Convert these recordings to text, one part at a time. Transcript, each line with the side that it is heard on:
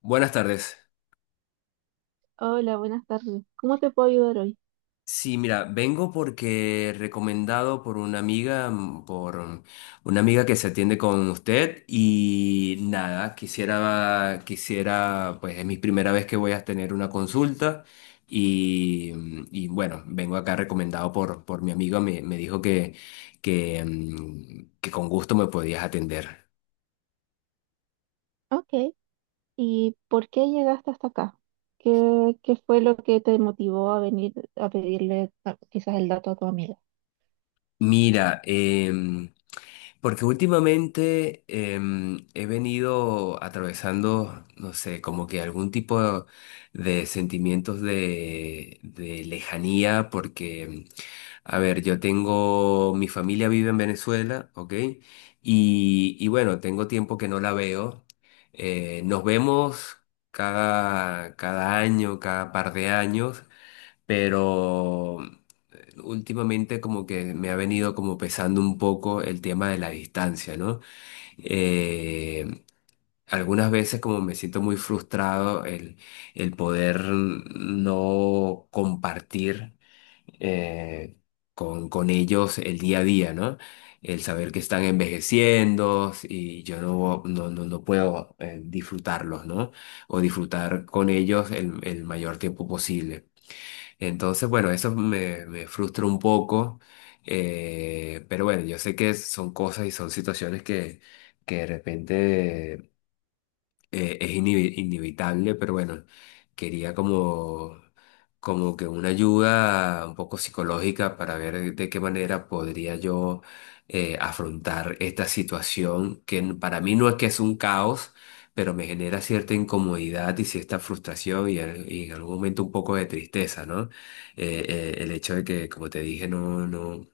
left: Buenas tardes.
right: Hola, buenas tardes. ¿Cómo te puedo ayudar hoy?
left: Sí, mira, vengo porque recomendado por una amiga, una amiga que se atiende con usted y nada, quisiera, pues es mi primera vez que voy a tener una consulta y bueno, vengo acá recomendado por mi amiga, me dijo que con gusto me podías atender.
right: Ok. ¿Y por qué llegaste hasta acá? ¿Qué fue lo que te motivó a venir a pedirle quizás el dato a tu amiga?
left: Mira, porque últimamente he venido atravesando, no sé, como que algún tipo de sentimientos de lejanía, porque, a ver, yo tengo, mi familia vive en Venezuela, ¿ok? Y y bueno, tengo tiempo que no la veo. Nos vemos cada año, cada par de años, pero. Últimamente como que me ha venido como pesando un poco el tema de la distancia, ¿no? Eh, algunas veces como me siento muy frustrado el poder no compartir eh, con ellos el día a día, ¿no? El saber que están envejeciendo y yo no, no, no, no puedo disfrutarlos, ¿no? O disfrutar con ellos el mayor tiempo posible. Entonces, bueno, me frustra un poco, pero bueno, yo sé que son cosas y son situaciones que de repente es inevitable, pero bueno, quería como, como que una ayuda un poco psicológica para ver de qué manera podría yo afrontar esta situación para mí no es que es un caos, pero me genera cierta incomodidad y cierta frustración y en algún momento un poco de tristeza, ¿no? El hecho de que, como te dije, no, no,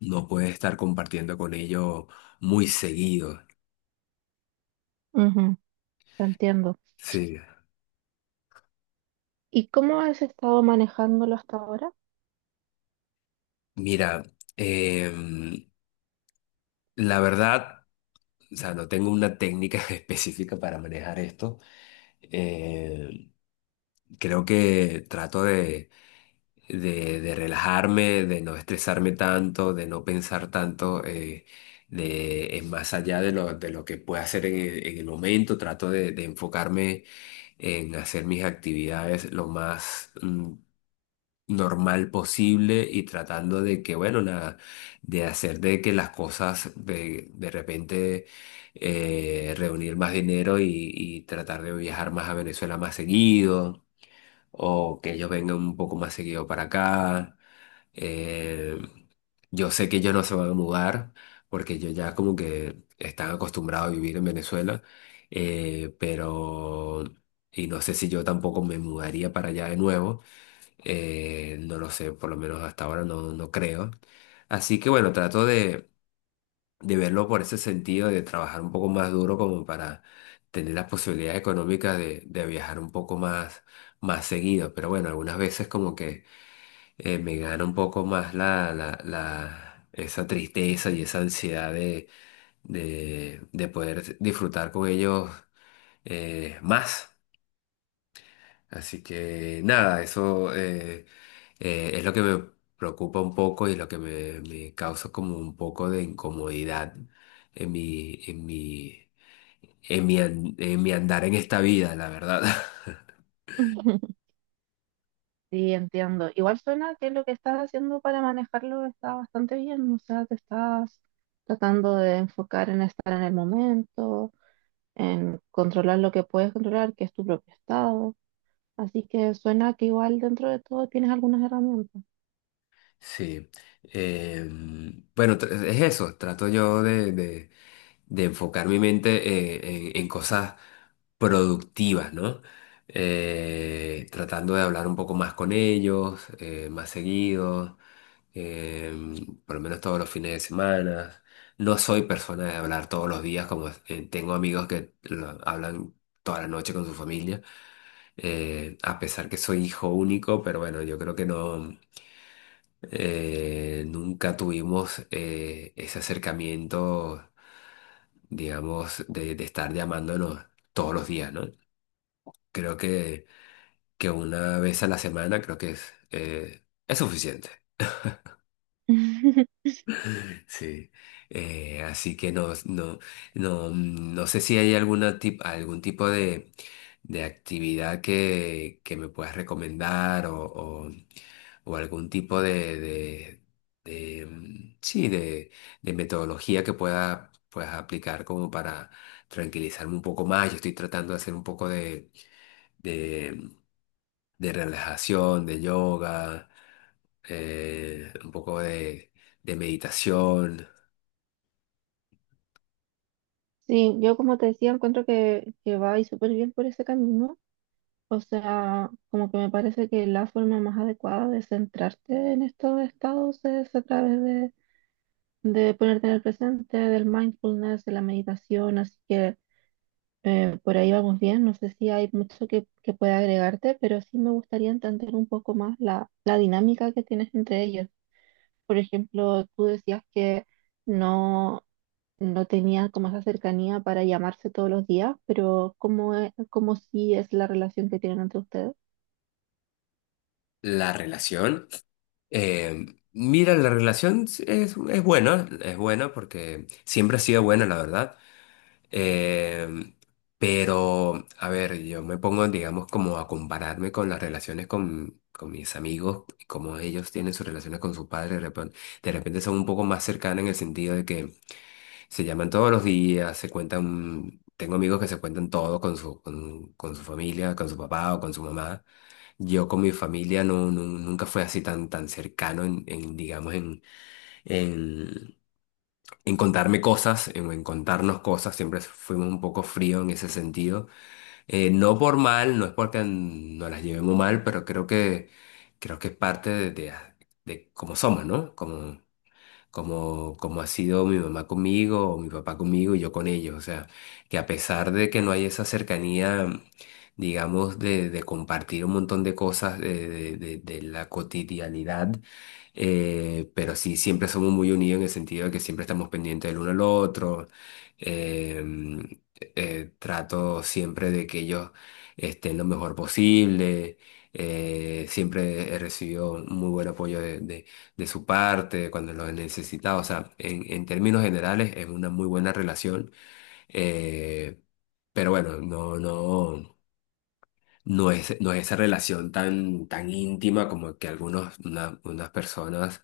left: no puedes estar compartiendo con ellos muy seguido.
right: Ujú, te entiendo.
left: Sí.
right: ¿Y cómo has estado manejándolo hasta ahora?
left: Mira, em, la verdad, o sea, no tengo una técnica específica para manejar esto. Eh, creo que trato de relajarme, de no estresarme tanto, de no pensar tanto en más allá de lo que pueda hacer en el momento. Trato de enfocarme en hacer mis actividades lo más normal posible y tratando de que, bueno, de hacer de que las cosas de repente reunir más dinero y tratar de viajar más a Venezuela más seguido o que ellos vengan un poco más seguido para acá. Eh, yo sé que ellos no se van a mudar porque ellos ya como que están acostumbrados a vivir en Venezuela, pero. Y no sé si yo tampoco me mudaría para allá de nuevo, no lo sé, por lo menos hasta ahora no, no creo. Así que bueno, trato de verlo por ese sentido, de trabajar un poco más duro como para tener las posibilidades económicas de viajar un poco más, más seguido. Pero bueno, algunas veces como que me gana un poco más esa tristeza y esa ansiedad de poder disfrutar con ellos más. Así que nada, eso. Es lo que me preocupa un poco y lo que me causa como un poco de incomodidad en mi, en mi, en mi andar en esta vida, la verdad.
right: Sí, entiendo. Igual suena que lo que estás haciendo para manejarlo está bastante bien, o sea, te estás tratando de enfocar en estar en el momento, en controlar lo que puedes controlar, que es tu propio estado. Así que suena que igual dentro de todo tienes algunas herramientas.
left: Sí. Bueno, es eso. Trato yo de enfocar mi mente en cosas productivas, ¿no? Tratando de hablar un poco más con ellos, más seguido. eh, por lo menos todos los fines de semana. No soy persona de hablar todos los días, como tengo amigos hablan toda la noche con su familia, a pesar que soy hijo único, pero bueno, yo creo que no, nunca tuvimos ese acercamiento, digamos, de estar llamándonos todos los días, ¿no? Creo que una vez a la semana creo que es suficiente. Sí, así que no, no, no, no sé si hay algún tipo de actividad que me puedas recomendar o algún tipo de, mm, sí, de, de metodología que pueda, puedas aplicar como para tranquilizarme un poco más. Yo estoy tratando de hacer un poco de, de relajación, de yoga, un poco de meditación.
right: Sí, yo como te decía, encuentro que va y súper bien por ese camino. O sea, como que me parece que la forma más adecuada de centrarte en estos estados es a través de ponerte en el presente, del mindfulness, de la meditación. Así que por ahí vamos bien. No sé si hay mucho que pueda agregarte, pero sí me gustaría entender un poco más la dinámica que tienes entre ellos. Por ejemplo, tú decías que no, no tenía como esa cercanía para llamarse todos los días, pero ¿cómo sí es la relación que tienen entre ustedes?
left: La relación. eh, Mira, la relación sí es buena porque siempre ha sido buena, la verdad. Eh, pero, a ver, yo me pongo, digamos, como a compararme con las relaciones con mis amigos, como ellos tienen sus relaciones con sus padres, de repente son un poco más cercanas en el sentido de que se llaman todos los días, se cuentan, tengo amigos que se cuentan todo con con su familia, con su papá o con su mamá. Yo con mi familia no, nunca fue así tan, tan cercano digamos, en, en contarme cosas, en contarnos cosas. Siempre fuimos un poco frío en ese sentido. No por mal, no es porque nos las llevemos mal, pero creo creo que es parte de cómo somos, ¿no? Como ha sido mi mamá conmigo o mi papá conmigo y yo con ellos. O sea, que a pesar de que no hay esa cercanía, digamos, de compartir un montón de cosas de la cotidianidad, pero sí siempre somos muy unidos en el sentido de que siempre estamos pendientes del uno al otro. Em, trato siempre de que ellos estén lo mejor posible. Siempre he recibido muy buen apoyo de su parte, cuando lo necesitaba. O sea, en términos generales es una muy buena relación, eh, pero bueno, no, no, no es, no es esa relación tan, tan íntima como que algunos, unas personas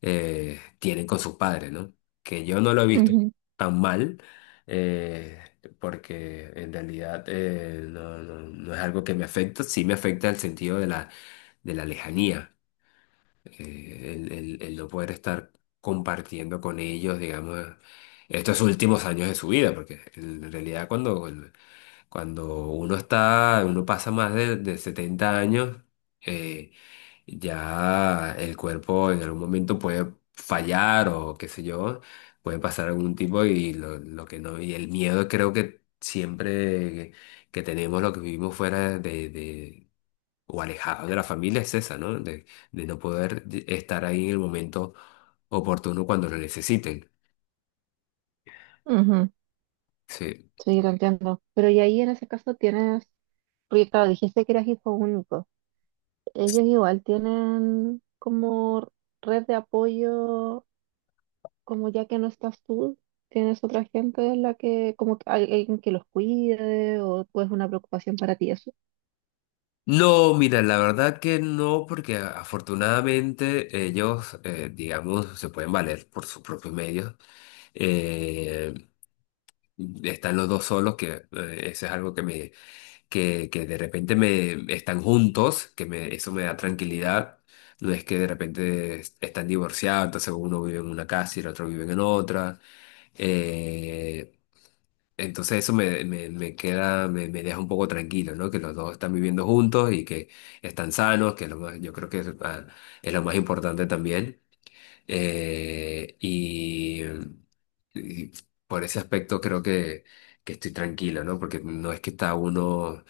left: tienen con sus padres, ¿no? Que yo no lo he visto
right: Ujú,
left: tan mal. eh, Porque en realidad no, no, no es algo que me afecta, sí me afecta el sentido de la lejanía, el no poder estar compartiendo con ellos, digamos, estos últimos años de su vida, porque en realidad cuando uno está, uno pasa más de 70 años, eh, ya el cuerpo en algún momento puede fallar o qué sé yo, puede pasar algún tipo y lo que no, y el miedo creo que siempre que tenemos lo que vivimos fuera o alejado de la familia es esa, ¿no? De no poder estar ahí en el momento oportuno cuando lo necesiten.
right: ujú.
left: Sí.
right: Sí, lo entiendo. Pero y ahí en ese caso tienes, porque claro, dijiste que eras hijo único. Ellos igual tienen como red de apoyo, como ya que no estás tú, tienes otra gente en la que, como que hay alguien que los cuide o es una preocupación para ti eso.
left: No, mira, la verdad que no, porque afortunadamente ellos, digamos, se pueden valer por sus propios medios. Eh, están los dos solos, que eso es algo que me que de repente me están juntos, eso me da tranquilidad. No es que de repente están divorciados, entonces uno vive en una casa y el otro vive en otra. Eh, entonces me queda, me deja un poco tranquilo, ¿no? Que los dos están viviendo juntos y que están sanos, que es lo más, yo creo que es, es lo más importante también. Eh, y, y por ese aspecto creo que estoy tranquilo, ¿no? Porque no es que está uno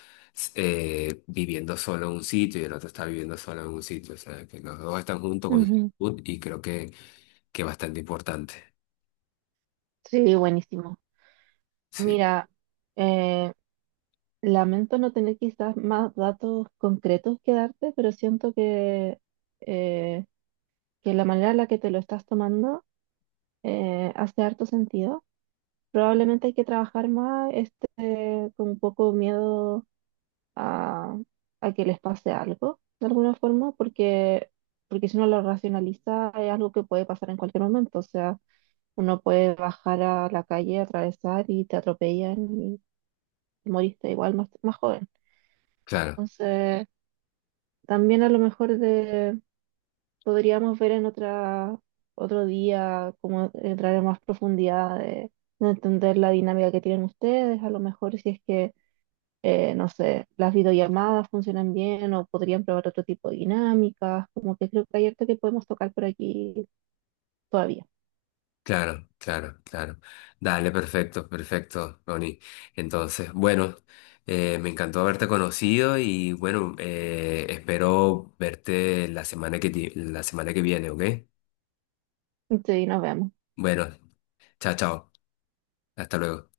left: viviendo solo en un sitio y el otro está viviendo solo en un sitio. O sea, que los dos están juntos con y creo que es bastante importante.
right: Sí, buenísimo.
left: Sí,
right: Mira, eh, lamento no tener quizás más datos concretos que darte, pero siento eh, que la manera en la que te lo estás tomando hace harto sentido. Probablemente hay que trabajar más este, con un poco miedo a, a que les pase algo, de alguna forma, porque, porque si uno lo racionaliza es algo que puede pasar en cualquier momento. O sea, uno puede bajar a la calle, atravesar y te atropellan te moriste igual más, más joven.
left: claro.
right: Entonces, también a lo mejor de, podríamos ver en otra, otro día cómo entrar en más profundidad de entender la dinámica que tienen ustedes, a lo mejor si es que, no sé, las videollamadas funcionan bien o podrían probar otro tipo de dinámicas, como que creo que hay harto que podemos tocar por aquí todavía.
left: Claro, claro, claro. Dale, perfecto, perfecto, Ronnie. Entonces, bueno, me encantó haberte conocido y bueno, espero verte la semana la semana que viene, ¿ok?
right: Sí, nos vemos.
left: Bueno, chao, chao. Hasta luego.